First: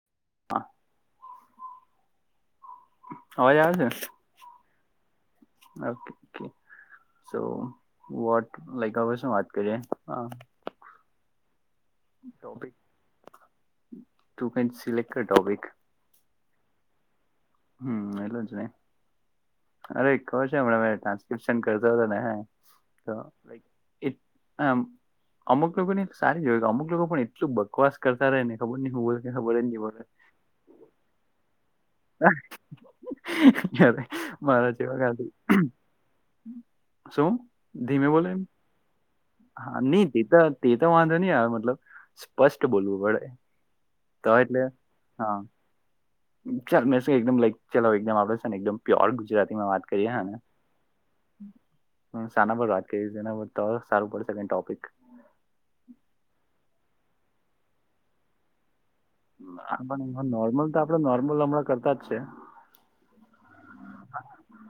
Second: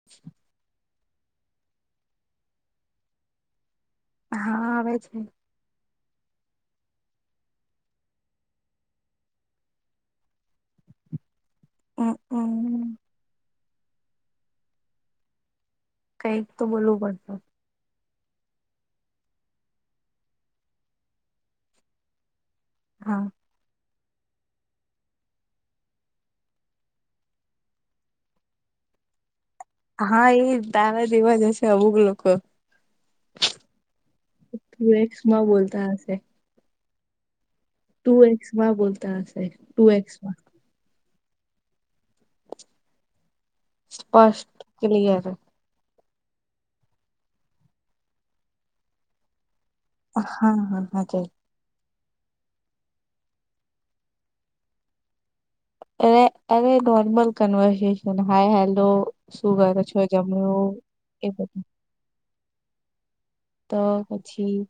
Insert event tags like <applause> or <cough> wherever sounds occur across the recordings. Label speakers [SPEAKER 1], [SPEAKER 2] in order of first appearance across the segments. [SPEAKER 1] <inaudible>
[SPEAKER 2] હા અવાજ આવશે.
[SPEAKER 1] હા આવે છે.
[SPEAKER 2] ઓકે ઓ. તો વોટ લાઈક હવે શું વાત કરીયએ હ topic
[SPEAKER 1] hmm
[SPEAKER 2] to select topic
[SPEAKER 1] કઈક તો બોલવું પડશે
[SPEAKER 2] હમ એલે જ નને, અરે કહ છે હમણાં ટ્રાન્સક્રપ્શન કરતો હતો ને હ
[SPEAKER 1] હા
[SPEAKER 2] એટ આમ. અમુક લોકો ને સારી જો કે અમુક લોકો પણ એટલું બકવાસ કરતા રહે ખર નહ હું બખબર
[SPEAKER 1] હા એ તારા જેવા હશે આવુ
[SPEAKER 2] અરે મારા
[SPEAKER 1] ટુ
[SPEAKER 2] જેવા કાથી
[SPEAKER 1] એક્સમાં બોલતા
[SPEAKER 2] શું.
[SPEAKER 1] તું એક્સ માં બોલતા હશે. ટુ
[SPEAKER 2] ની તે
[SPEAKER 1] એક્સમાં
[SPEAKER 2] તો તે તો વાંધો ની આવે મતલબ સ્પષ્ટ બોલવું પડે તો
[SPEAKER 1] સ્પષ્ટ
[SPEAKER 2] એટલે
[SPEAKER 1] ક્લિયર
[SPEAKER 2] હા ચાલ મેસે એકદમ લાઇક ચલાવ એકદમ આપડે સેને એકદમ પ્યોર ગુજરાતીમાં વાત <unintelligible> આને
[SPEAKER 1] હા હા હાચે
[SPEAKER 2] સાના પર રાખ સારું પડશે ટોપિક
[SPEAKER 1] અરે અરે નોર્મલ કવર્ન હાય હેલો શું કર છો જમ એ બધું
[SPEAKER 2] કરતાજ છે.
[SPEAKER 1] તો હછી,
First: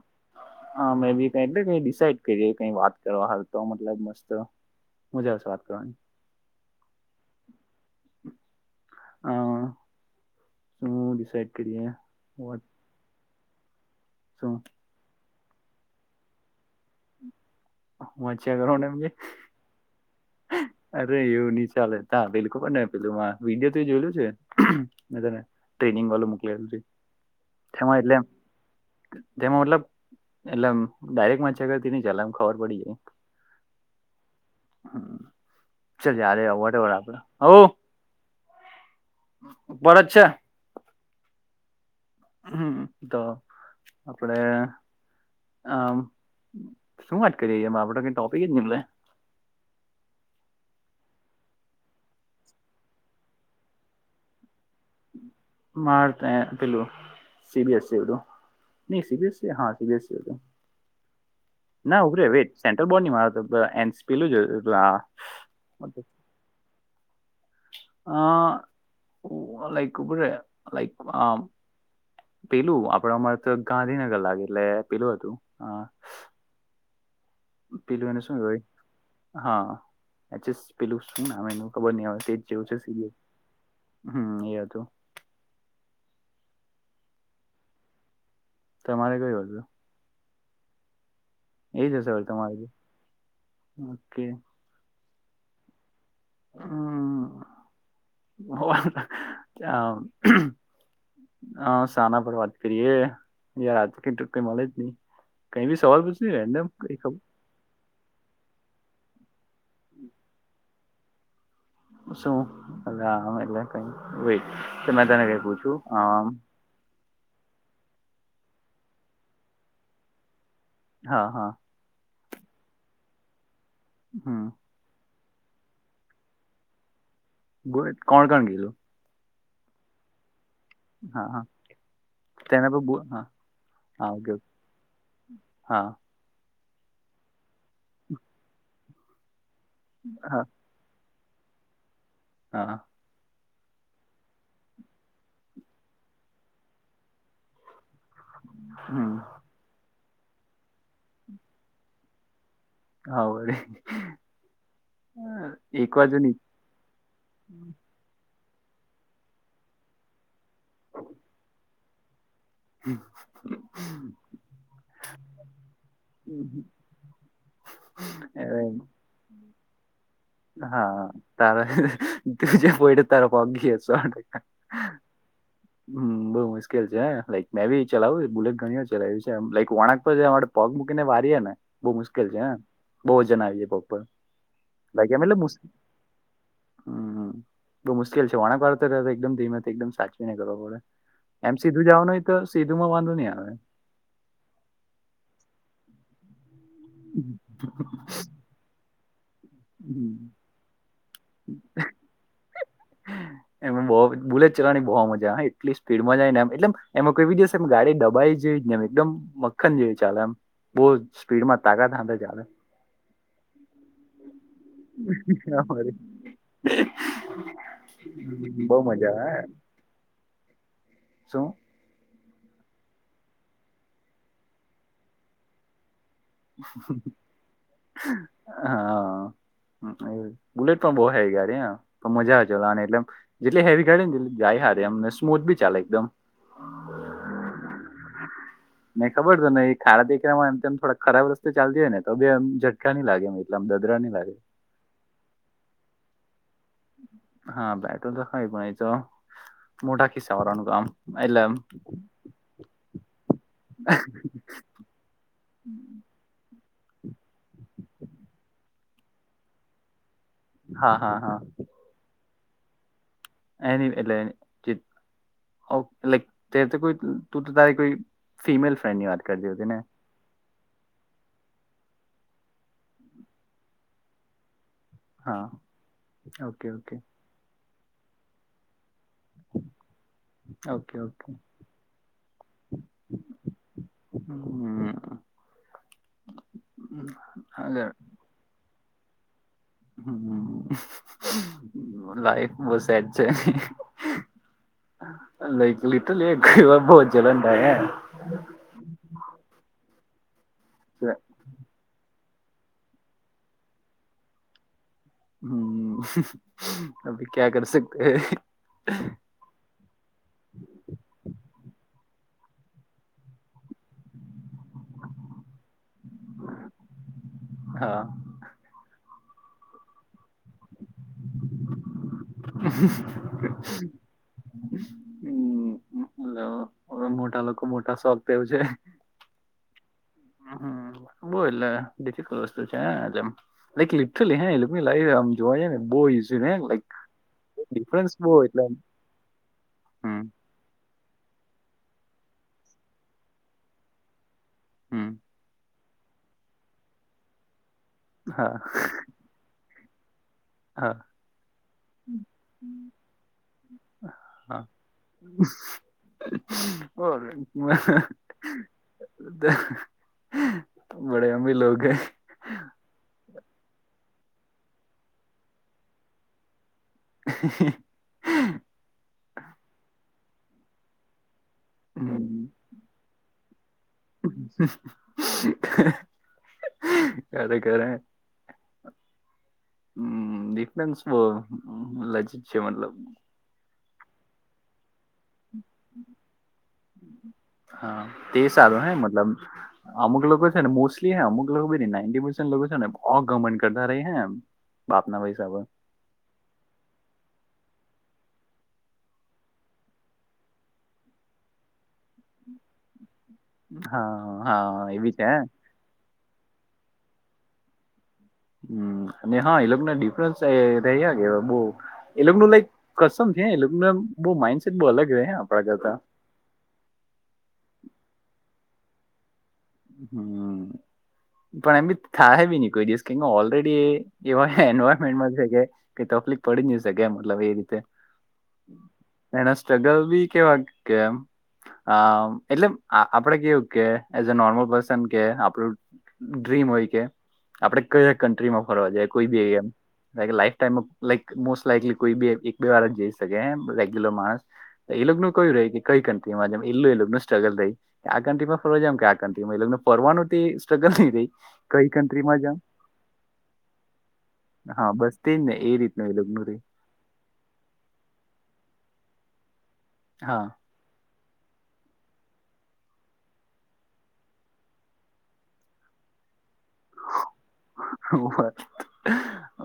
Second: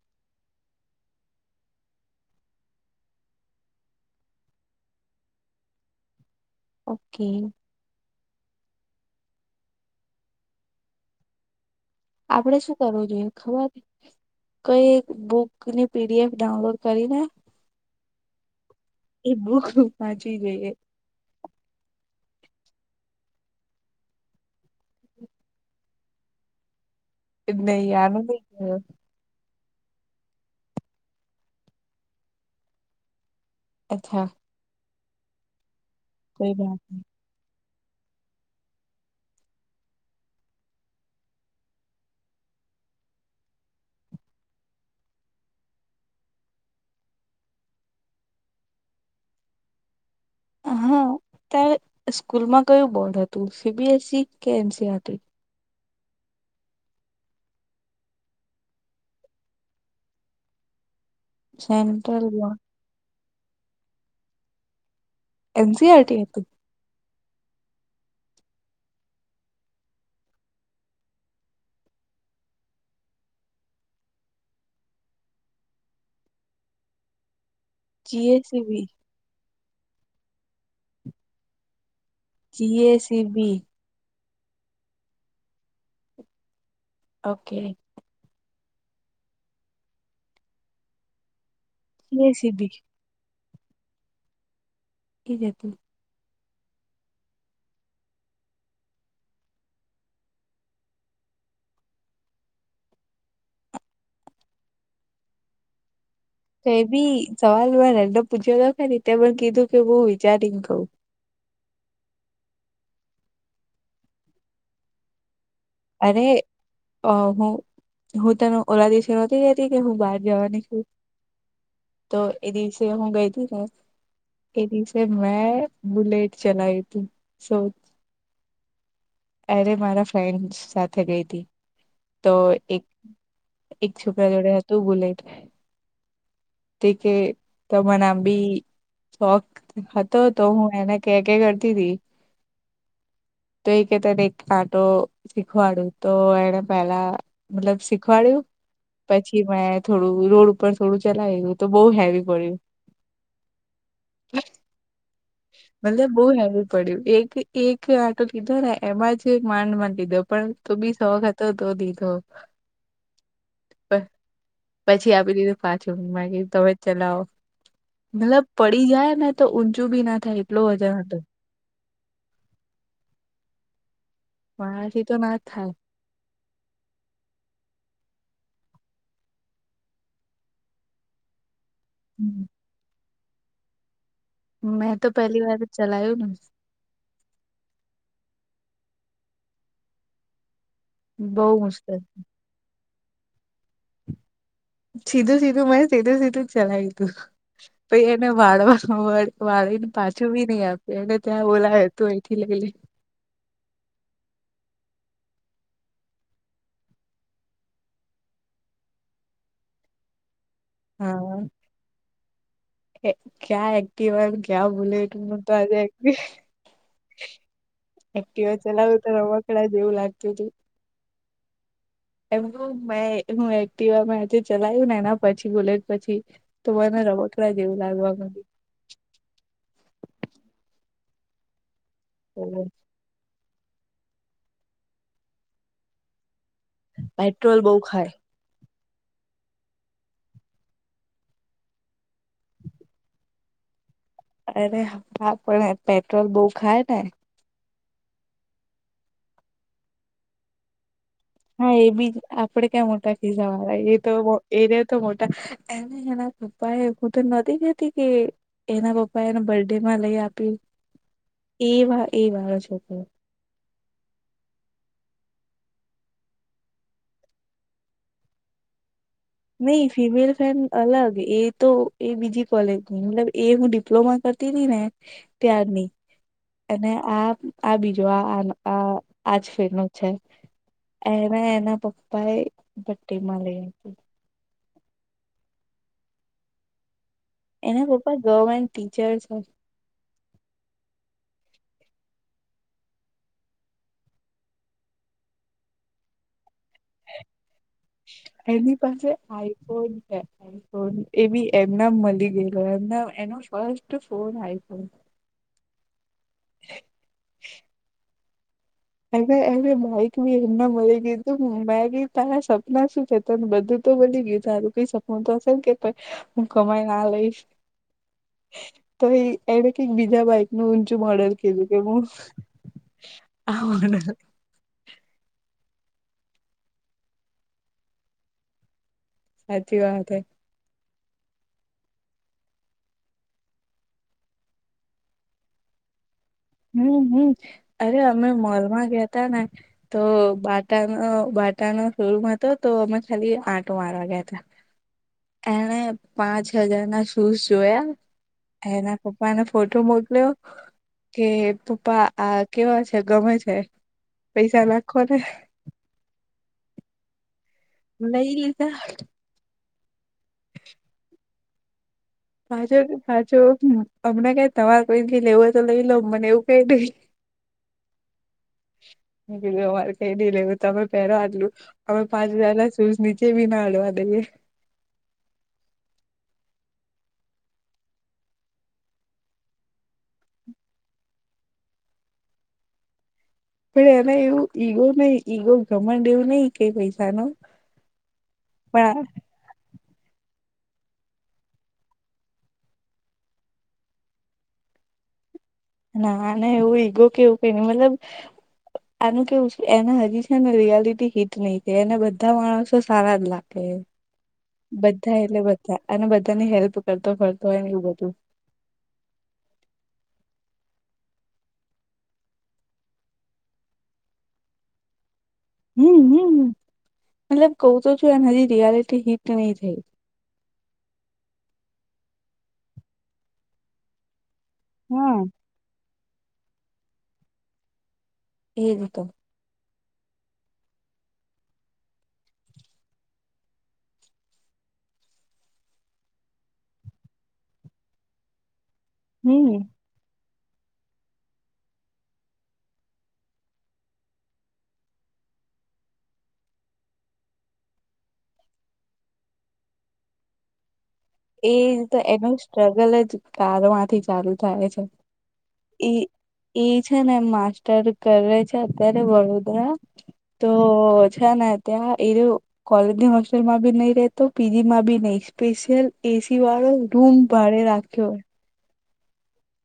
[SPEAKER 2] હા મે બી કઈ એટલે ડિસડ કરી કઈ વાત કરવા હાલ તો મતલબ મસ્ત મજા આવશે વાત કરવાની.
[SPEAKER 1] ઓકે.
[SPEAKER 2] હા શુંિસઇડ કરીએ.
[SPEAKER 1] આપડે શું કરવું જોઈએ ખબર
[SPEAKER 2] સો.
[SPEAKER 1] કઈ બુકની પીડીએફ ડાઉનલોડ કરી ને
[SPEAKER 2] હુંચ્યા કરનેમ
[SPEAKER 1] એ બહુ ખ વાંચી ગઈ.
[SPEAKER 2] અરે એવું ની ચાલે તા <unintelligible> વિડીયો તે જોયલું છે. મેં તને ટ્રેનિંગ વાલુ મોકલાયેલું છે.
[SPEAKER 1] નઈ
[SPEAKER 2] તેમાં એટલે
[SPEAKER 1] આનું નઇ <unintelligible>
[SPEAKER 2] તેમાં મતલબ એટલે એમ ડાયરેક્ટમાંચ્યા કરતી ની ચાલે એમ ખબર પડી જાય.
[SPEAKER 1] અચ્છા.
[SPEAKER 2] ચલ, જાવાદે
[SPEAKER 1] કોઈ વાત
[SPEAKER 2] <unintelligible>
[SPEAKER 1] નહી.
[SPEAKER 2] આપડા અહો! બર જ છે. હમમ! તો આપડે આમ શું વાત કરીએ? એમાં આપડે કઈ ટોપિક જ ની મ્લે
[SPEAKER 1] હા, ત્યારે સ્કૂલમાં કયું બોર્ડ હતું સીબીએસઇ કે એનસીઆર
[SPEAKER 2] મારતે પેલું સી બી એસી હતું. ની સી બી એસી હા, સી બીએ સી હતું. ના ઉભરે
[SPEAKER 1] સેન્ટ્રલ
[SPEAKER 2] વેટ
[SPEAKER 1] બોર્ડ
[SPEAKER 2] સેન્ટ્રલ બોર્ડની મારે તો એનસ પેલું જ તું આ આ.
[SPEAKER 1] એન સી આર ટી એ <unintelligible>
[SPEAKER 2] અ ઉ લાઈક ઉભો રે લાઈક આ પેલું આપણા માં તો ગાંધીનગર લાગે એટલે પેલું હતું. અ પેલું એને શું કેવાય?
[SPEAKER 1] જીએસીબી
[SPEAKER 2] હા <unintelligible> ચસ પેલું શું નામ એનું ખબર ની હવે તે. કેવું છે સિરિયલ
[SPEAKER 1] જીએસીબી
[SPEAKER 2] હમ એ હતું.
[SPEAKER 1] ઓકે!
[SPEAKER 2] તમારે કયું હતું? એ જ હશેર વડી તમારે
[SPEAKER 1] જીએસીબી
[SPEAKER 2] બી ઓકે.
[SPEAKER 1] એ જ હતું.
[SPEAKER 2] હમ હ હા, સાના પર વાત કરીયે, યાર <unintelligible> કઈ મલે જ ની. કઈ બી સવાલ પૂછ.
[SPEAKER 1] તો એ બી સવાલ હોય ને પૂછ્યો <unintelligible> પણ કીધું કે હું વિચારીને કઉ.
[SPEAKER 2] શુ <unintelligible> એમ એટલે કંઈ વેઇટ મે તને કઇ પુંછું.
[SPEAKER 1] અરે? અ હું-હું તને ઓલા દિવસે નતી જતી કે હું બહાર જવાની છું.
[SPEAKER 2] હા! હા!
[SPEAKER 1] તો એ દિવસે હું ગઈ હતી ને.
[SPEAKER 2] હમ!
[SPEAKER 1] એ ડીવસે મેં બુલેટ ચલાયુ તું.
[SPEAKER 2] કોણ-કોણ ગેલુ?
[SPEAKER 1] અરે મારા ફ્રેન્ડસ.
[SPEAKER 2] હા હા ચના
[SPEAKER 1] એક
[SPEAKER 2] હા
[SPEAKER 1] એક
[SPEAKER 2] હા
[SPEAKER 1] છોકરા
[SPEAKER 2] ઓકે ઓ.
[SPEAKER 1] જોડે હતું બુલેટ
[SPEAKER 2] હા!
[SPEAKER 1] તે કે ત મને આમ બી શોખ હતો તો
[SPEAKER 2] હા
[SPEAKER 1] હું એને કે- કે કરતી તી.
[SPEAKER 2] હા
[SPEAKER 1] તો એ કે તને એક આટો શીખવાડુ તો એને પેલા મતલબ શીખવાડ્યું.
[SPEAKER 2] હમ
[SPEAKER 1] પછી મેં થોડું રોડ ઉપર થોડું ચ લાયવું તો બઉ હેવી પડયુ.
[SPEAKER 2] આ વડી
[SPEAKER 1] મતલબ બહુ
[SPEAKER 2] ની
[SPEAKER 1] હેવી પડ્યું એક-એક આઠ. તો કીધું ને એમાં જ માંડ માંડ લીધો પણ તો બી શોખ તો-તો દીધો.
[SPEAKER 2] હમ.
[SPEAKER 1] પછી આપી દીધું પાછું બાકી તમે ચલાવો. મતલબ પડી જાય ને તો ઊંચું બી ના થાય. એટલો વજન
[SPEAKER 2] હા
[SPEAKER 1] હતો
[SPEAKER 2] તારા તજ બઈટ તારા પગ ઘીસ.
[SPEAKER 1] માણા થી તો ના જ થાય.
[SPEAKER 2] હમ બઉુ મુશ્કેલ છે લક મે બી ચલાવ બુલેટ ઘણી ચલાવય્યું છે લાઈક વણાક પર. પગ મૂકીને વારીએે ને બહુ મુશ્કેલ છે હને બહુ વજન આવીે પગ પર.
[SPEAKER 1] મેં તો
[SPEAKER 2] લાઈક એમ એટલે
[SPEAKER 1] પહેલી
[SPEAKER 2] મુશ-
[SPEAKER 1] વાર ચલાયું ને.
[SPEAKER 2] હમ બહુ મુશ્કેલ છે વણાંક વાર તો એકદમ ધીમેથી એકદમ સાચવીને કરો પડે.
[SPEAKER 1] બહુ
[SPEAKER 2] એમ સીધું
[SPEAKER 1] મુશ્કેલ
[SPEAKER 2] જવાનું હોય તો સીધું માં વાંધો નહીિ આવે.
[SPEAKER 1] સીધું સીધું મેને સીધું સીધું ચલાય્યું તું પી એને વાળવા ન મળે. વાળીને
[SPEAKER 2] હમ.
[SPEAKER 1] પાછું બી નઈ આપે એને ત્યાં બોલાય તું એથી લઈ લે.
[SPEAKER 2] હા. એમાં બહુ બુલેટ ચલાવાની બહુ મજા હ એટલી સ્પીડમાં જાય ને એમ એટલે એમાંવીી જશે એમ ગાડી દબાઈ જઈ. જેમ એકદમ મક્્ખન જેવી ચાલે એમ બહુ
[SPEAKER 1] હા
[SPEAKER 2] સ્પીડમાં તાકા થાંધા ચાલે.
[SPEAKER 1] ક્યાં એક્ટિવ ક્યાં ભોલે એટું તો આજે એક્ટ. એક્ટિવા
[SPEAKER 2] બહુ
[SPEAKER 1] ચલાવું તો
[SPEAKER 2] મજા
[SPEAKER 1] રવાકડા જેવું લાગતું હતું.
[SPEAKER 2] સું?
[SPEAKER 1] એમ ક મે હું એક્ટવા ચલાયું ને એના પછી બુલેટ પછી. તો મને રબોટલા જેવું લાગવા મ
[SPEAKER 2] હા બુલેટ પણ બે હેવી ગાડી મજા
[SPEAKER 1] માંડ્યું
[SPEAKER 2] ચલાવાની જેટલે હેવી ગાડી ને એટ જાય હારી એમને સ્મૂથ બી ચાલે એકદમ.
[SPEAKER 1] પેટ્રોલ બઉ ખાય.
[SPEAKER 2] મેને ખબર છે ને એ ખારા દીકરામાં થોડા ખરાબ રસ્તે ચાલ જાય ને તો એમઝટકા નહી લાગે. લમ દાદરાની લાગે.
[SPEAKER 1] અરે હા પણ પેટ્રોલ બહુ ખાય ને.
[SPEAKER 2] હા પેટ્રોલ તો ખાઈ પણ એતો મોટા ખિસા વારાનું કામ. એટલે
[SPEAKER 1] હા એ બીજ આપડે ક્યાં મોટા થીશ મારા એ તો. એને તો મોટા એને એના પપ્પા એ હું તો નદીતી કે એના પપ્પા એને બર્થ ડેમાં લઈ આપી
[SPEAKER 2] હા હા હા
[SPEAKER 1] એ વા એ વાળો છોકરો.
[SPEAKER 2] આની એ. ઓકે લક તે કોઈ તું તો તારી કોઈ ફિમેલ ફ્રેન્ડની વાત કરતી હતી ને
[SPEAKER 1] નહી ફિમેલ ફેન અલગ એ તો એ બીજી કોલેજની મતલબ એ હું ડિપ્લોમા કરતી હતી ને.
[SPEAKER 2] હા
[SPEAKER 1] ત્યારની
[SPEAKER 2] ઓકે
[SPEAKER 1] અને
[SPEAKER 2] ઓકે
[SPEAKER 1] આ આ બીજો આ આજ ફીનું છે
[SPEAKER 2] ઓકે ઓકે
[SPEAKER 1] એના એના પપ્પા એ બર્થડે માં લઈ હતી
[SPEAKER 2] હમ આગળ
[SPEAKER 1] એના પપ્પા ગવર્મેન્ટ ટીચર્સ છે.
[SPEAKER 2] હ લાઈફ બહ સેટ છે લાઈક લિટલી એકયવા બહજ જલન
[SPEAKER 1] એની પાસે આઈફોન છે આઈફોન એ બી એમના મળી ગઈ એનો ફસ્ટ ફોન આ
[SPEAKER 2] હમ અભી ક્યા કર સકતે હૈ.
[SPEAKER 1] હ બાઈક બી એમના મળી ગય તું મેક તારા સપના શું તને બધું તો બની ગયું તારું કઈ સપનું તો હશે ને કે. હું કમાઈ ન આ લઈશ.
[SPEAKER 2] હા
[SPEAKER 1] તો એ એણે કઈક બીજા બાઈક નું ઊંચું મોડલ કીધું કે હું. આ મોડલ
[SPEAKER 2] હમ. તો મોટા લોકો મોટા શોખ તેવું છે.
[SPEAKER 1] હાચી વાત હે.
[SPEAKER 2] બ એટલે વસ્તુ છે એટમ- લ લટલી હે એ લ આમ જોવાઈ ને બહુ ઈઝી લાઈક
[SPEAKER 1] હમ હમ અરે
[SPEAKER 2] ડિફરન્સ
[SPEAKER 1] અમે
[SPEAKER 2] બહુ એટલે આમ
[SPEAKER 1] મોલમાં ગયાતા ને તો
[SPEAKER 2] હમ
[SPEAKER 1] બા બાટાનો શોરૂમ હતો તો અમે ખાલી આટો મારવા ગ્યા હતા
[SPEAKER 2] હમ
[SPEAKER 1] એ પાંચ હજાર ના શૂઝ જોયા
[SPEAKER 2] હા
[SPEAKER 1] એના પપ્પાને ફોટો મોકલ્યો.
[SPEAKER 2] હા
[SPEAKER 1] કે પપ્પા આ કેવા છે ગમે છે પૈસા નાખો ને
[SPEAKER 2] <inaudible> તો
[SPEAKER 1] લઈ લીધા
[SPEAKER 2] બડે અંભી લોકો હ
[SPEAKER 1] પાછો પાછો હમણાં કઈ તમાર કોઈથી લેવોય તો લઈ લો મને એવું કઈ નઈ
[SPEAKER 2] હ
[SPEAKER 1] બીધું અરે કઈ નઈ લેવું તોમે પેલા આટલું અમે પાંચ હજાર ના- શસ નીચે ભી ના અડવા દઈએે
[SPEAKER 2] અરે ખરે હમફન્સ બ લજીિત છે મતલબ
[SPEAKER 1] પ એના એું ઈગો નઈ ઈગો ગમણડેવું નહ કઈ પૈસા ન
[SPEAKER 2] હા તે સારું
[SPEAKER 1] પણ
[SPEAKER 2] <inaudible> અમુક લોકો છે ને મોસ્ટલી હે અમુક લોકો ભી નાઈ નાઈનટી પરસન લોકો છે ને બવ ઘમન કરતા ર હે બાપના પૈસા પર
[SPEAKER 1] ના ના એવું ઈગો કેવું ક ન મતલબ
[SPEAKER 2] <inaudible>
[SPEAKER 1] આનું કેવું છે એના હજી છેને રિયાલિટી હિટ નહી થ એને બધા માણસો સારા જ લાગે.
[SPEAKER 2] હા હા એ બી
[SPEAKER 1] બધા
[SPEAKER 2] છે
[SPEAKER 1] એટલે બધા અને બધાની હેલ્પ કરતો ફરતો હોય ને એવું બધું.
[SPEAKER 2] હમ અને હા એ લોકોને ડિફરન્સ એ રહ્યા કે બહ એ લોકો ન લાઈક કસમ છે એ લોકોને બ માઇન્ડસેટ બહ અલગ રહે આપણા કરતા
[SPEAKER 1] હમ હમ મતલબ કહું તો છું એને હજી રિયાલિટી હિટ નહી થઈ.
[SPEAKER 2] હમ પણ એમ બી થાય બી નહી કોઈ દિવસ કે ઓલરેડી એ એવાય
[SPEAKER 1] હા
[SPEAKER 2] એન્વાયરમેન્ટમાં છે તકલીફ પડી ન છે મતલબ એ રીતે
[SPEAKER 1] એ તો
[SPEAKER 2] એના સ્ટ્રગલ બી કેવા કે એટલે આપડે કેવું કે એઝ અ નોર્મલ પર્સન કે આપણું ડ્રીમ હોય કે આપડે કયા કન્ટ્રીમાં ફરવા જાયએ. કોઈ ભી
[SPEAKER 1] હમ
[SPEAKER 2] હ એમ લાઈફ ટાઈ લક મોસ્ટ લાઈકલી કોઈી એક બે વાર જઈ શકે રેગ્યુલર માણસ એ લોકો નું કયું રહી કે કઈ કંટટીમાં એું એું સ્ટ્રગલ રહી આ કંટટીમાં ફર ક્યાં નથીગને ફરવાનું સ્ટ્રગલ નથી થ
[SPEAKER 1] એ તો એનું સ્ટ્રગલ જ કારમાંથી ચાલુ થાય છે
[SPEAKER 2] હા બસ તેજ ને
[SPEAKER 1] એ એ
[SPEAKER 2] <inaudible>
[SPEAKER 1] છે ને માસ્ટર કરે છે અત્યારે વડોદરા
[SPEAKER 2] હા
[SPEAKER 1] તો ઓહ ચનત્યા એ કોલેજની હોસ્ટેલમાં બી નહી રહેતો પીજી માં બી નઈ સ્પેશિયલ એસી વાળો રૂમ ભડે રાખે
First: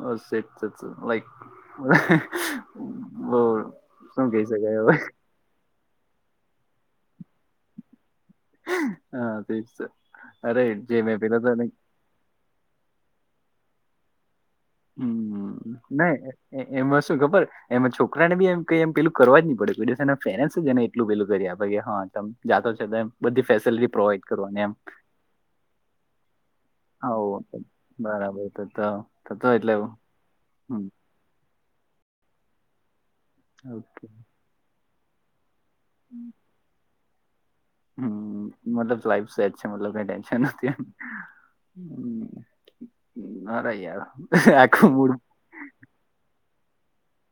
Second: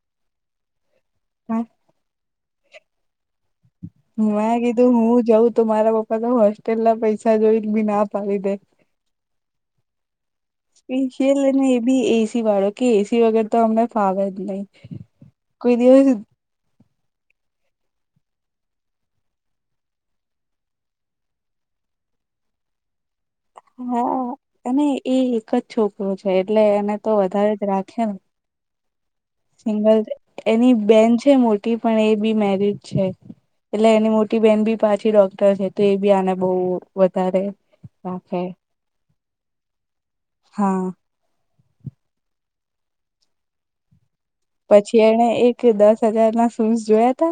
[SPEAKER 2] વા સટ લાઈક
[SPEAKER 1] હમ <inaudible>
[SPEAKER 2] <inaudible>
[SPEAKER 1] મેં
[SPEAKER 2] શકાય
[SPEAKER 1] કીધું
[SPEAKER 2] હવે
[SPEAKER 1] હું જઉં તોું મારા પપ્પા તો હોસ્ટેલ ના પૈ જોઈ બી ના પાડી દે
[SPEAKER 2] હા તે જ છે. અરે જે મેં પેલા તને
[SPEAKER 1] ખને બી એસી વાળો કે એસી વગેર તો અમને ફાવે જ નહી.
[SPEAKER 2] હમ
[SPEAKER 1] કોઈ દિવસ
[SPEAKER 2] નહી એમાં શું ખબર એમાં છોકરા ને બી એ ક એમ પેલું કરવા જ નહી પડ્યુંના પેરેન્ટસ જને એટલું પેલું કરી આપે હમ જાતો છે તેમમ બધી ફેસ
[SPEAKER 1] હા અને એ એક જ છોકરો છે એટલે એને તો
[SPEAKER 2] આવો
[SPEAKER 1] વધારે જ
[SPEAKER 2] તો
[SPEAKER 1] રાખે ને
[SPEAKER 2] <inaudible>
[SPEAKER 1] સિંગલ એની
[SPEAKER 2] હમ
[SPEAKER 1] બેન છે મોટી પણ એ બી મેરજ છે. એટલે
[SPEAKER 2] ઓકે
[SPEAKER 1] એની મોટી બેહેન બી પાછી ડોક્ટર જ હતી એ બી આને બહુ વધારે રાખે
[SPEAKER 2] હમ મતલબ લાઈફ અચછતલબ કઈ ટેન્શન નથી.
[SPEAKER 1] હા
[SPEAKER 2] હમ મરાયા
[SPEAKER 1] પછી એને એક દસ હજાર ના શૂઝ જોયા ત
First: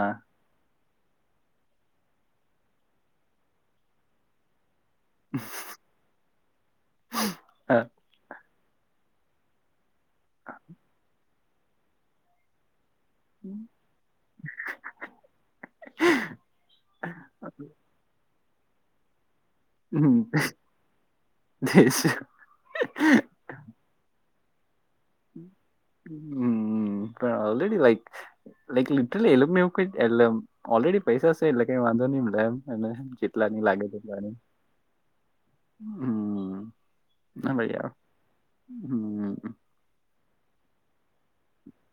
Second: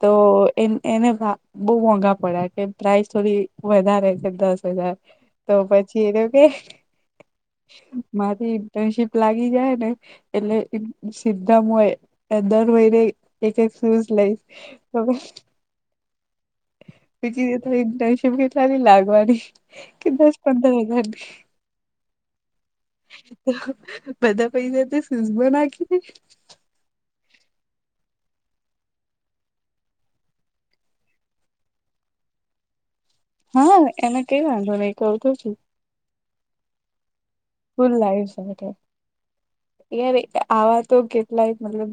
[SPEAKER 1] તો એ એને બહુ મોંઘા પડ્યા કે પ્રાઇસ થોડી વધારે છે દસ હજાર તો પછી એ તો કે
[SPEAKER 2] હા
[SPEAKER 1] મારી ઇન્ટર્નશીપ લાગી જાય ને એટલે સીધામ હોય એ દર વયને એક એક શુંઝ લઈશ તો બીજી ઇન્ટરસિપ ક્યારે લાગવાની કે
[SPEAKER 2] હમ
[SPEAKER 1] દસ પંદર
[SPEAKER 2] તે <unintelligible>
[SPEAKER 1] બધા પૈસા તો સુઝમાં નાખીદે
[SPEAKER 2] હમ પણ ઓલરેડી રાઈટ. <unintelligible> ઓલરેડી પૈસા એટલે કઈ વાંધો નહી <inaudible>
[SPEAKER 1] હા એને કઈ વાંધો નઈ કવતો છું.
[SPEAKER 2] હમ ભલેયા
[SPEAKER 1] ફૂલ લાઈવ સાથે
[SPEAKER 2] હમ
[SPEAKER 1] યાર આવા તો કેટલાય મતલબ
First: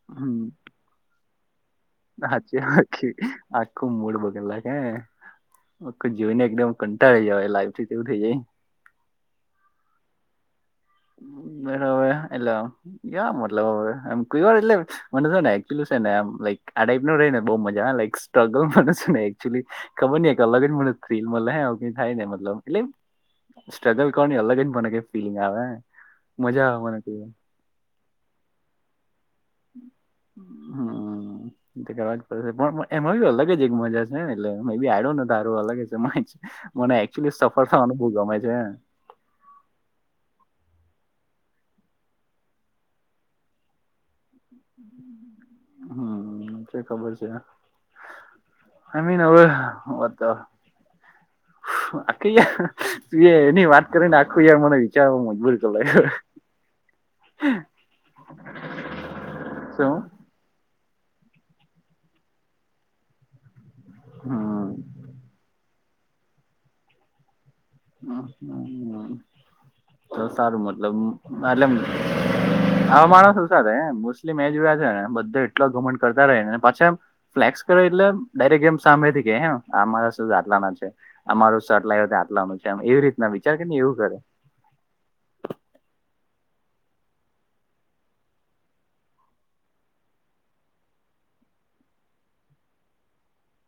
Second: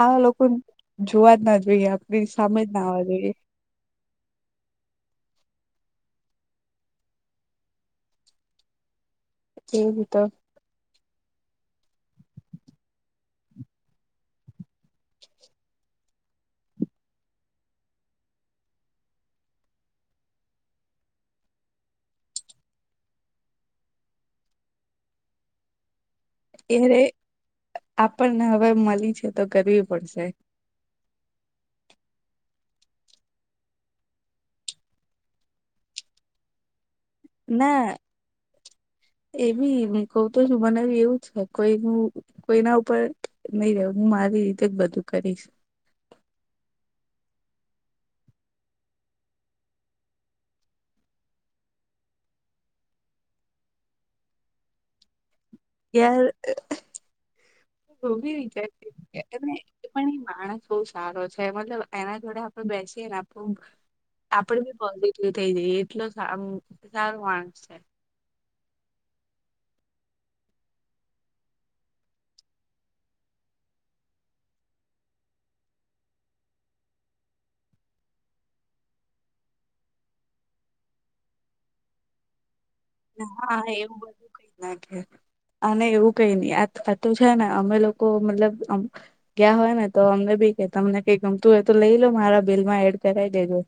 [SPEAKER 1] આવા
[SPEAKER 2] હમ
[SPEAKER 1] લોકો જોવા જ ના જોઈએ આપ.
[SPEAKER 2] સાચી વાત છે આખું મૂળ બદલનાખે. જોઈ ને એકદમ કંટાળ જવા લાઈફ થી એવું થઇ જાય.
[SPEAKER 1] <unintelligible>
[SPEAKER 2] બરાબવે એટલે ગયા મતલબ હવે એમ ક વાર એટલે- મને શ ને એકચુલી છે નેક આ ટાઈપો ર ને બહુ મજા લક સ્ટ્રગલ મને નેચુલી- ખબર નહી કાલ અલગ મુળ થઈ ગયું થાય ને મતલબ એટલ- સ્ટ્રગલ <unintelligible> ફીલીગ આવેે-
[SPEAKER 1] ત્યારે આપણને હવે મળી છે તો કરવી પડશે-
[SPEAKER 2] હમ <unintelligible> કરવા જ પડે પણ એમાં બ અલગ જ એક મજા છે ને એટલે બી આડ્યો તારો અલગ જ છેજ- મને એકચુલી સફર થવાનું બહુ ગમે છે.
[SPEAKER 1] એવી રીતે મને કઉ તો છું બનાવી એવું છે કોઈ ન- કોઈના ઉપર નહી રહું મારી રીતે જ બધું કરીશ-
[SPEAKER 2] હમ ખબર છે આમીન હવે વાતા- આખી યારું એની વાત કરીને આખું યાર મને વિચારવા મજબૂર કરી લાગ્યો
[SPEAKER 1] કયારે વિચ
[SPEAKER 2] શું
[SPEAKER 1] <inaudible> માણસ બહ સારો છે મતલબ એના જોડે આપડે બેસીએ ને આપ આપડે
[SPEAKER 2] હમ
[SPEAKER 1] બી પો એ થઇ જાય એટલે સારો માણસ છે.
[SPEAKER 2] તો સારું મતલબ મતલ આવા માણસ શું સાથે મુસ્લિમ એરિયો છે ને બધો એટલો ઘુમટ કરતા રહી પાછા એમ- ફ્લેક્સ કરો એટલે ડાયરેક્ટ એમ સામેથી કે હે આ માણસ આટલામાં જ છે. અમારું સટ લય તો આટલાનું છે એવી રીતના વિચાર
[SPEAKER 1] હા
[SPEAKER 2] કે ને એવું કરે-
[SPEAKER 1] બધું કઈ અને એવું કઈ નઈ આ આતું છે ને અમે લોકો મતલબ- ગયાં હોય ને તો અમને ભી કે તમને કઈ ગમ તું એ તો લઈ લો મારા બિલ માં એડ કરાવી દેજો-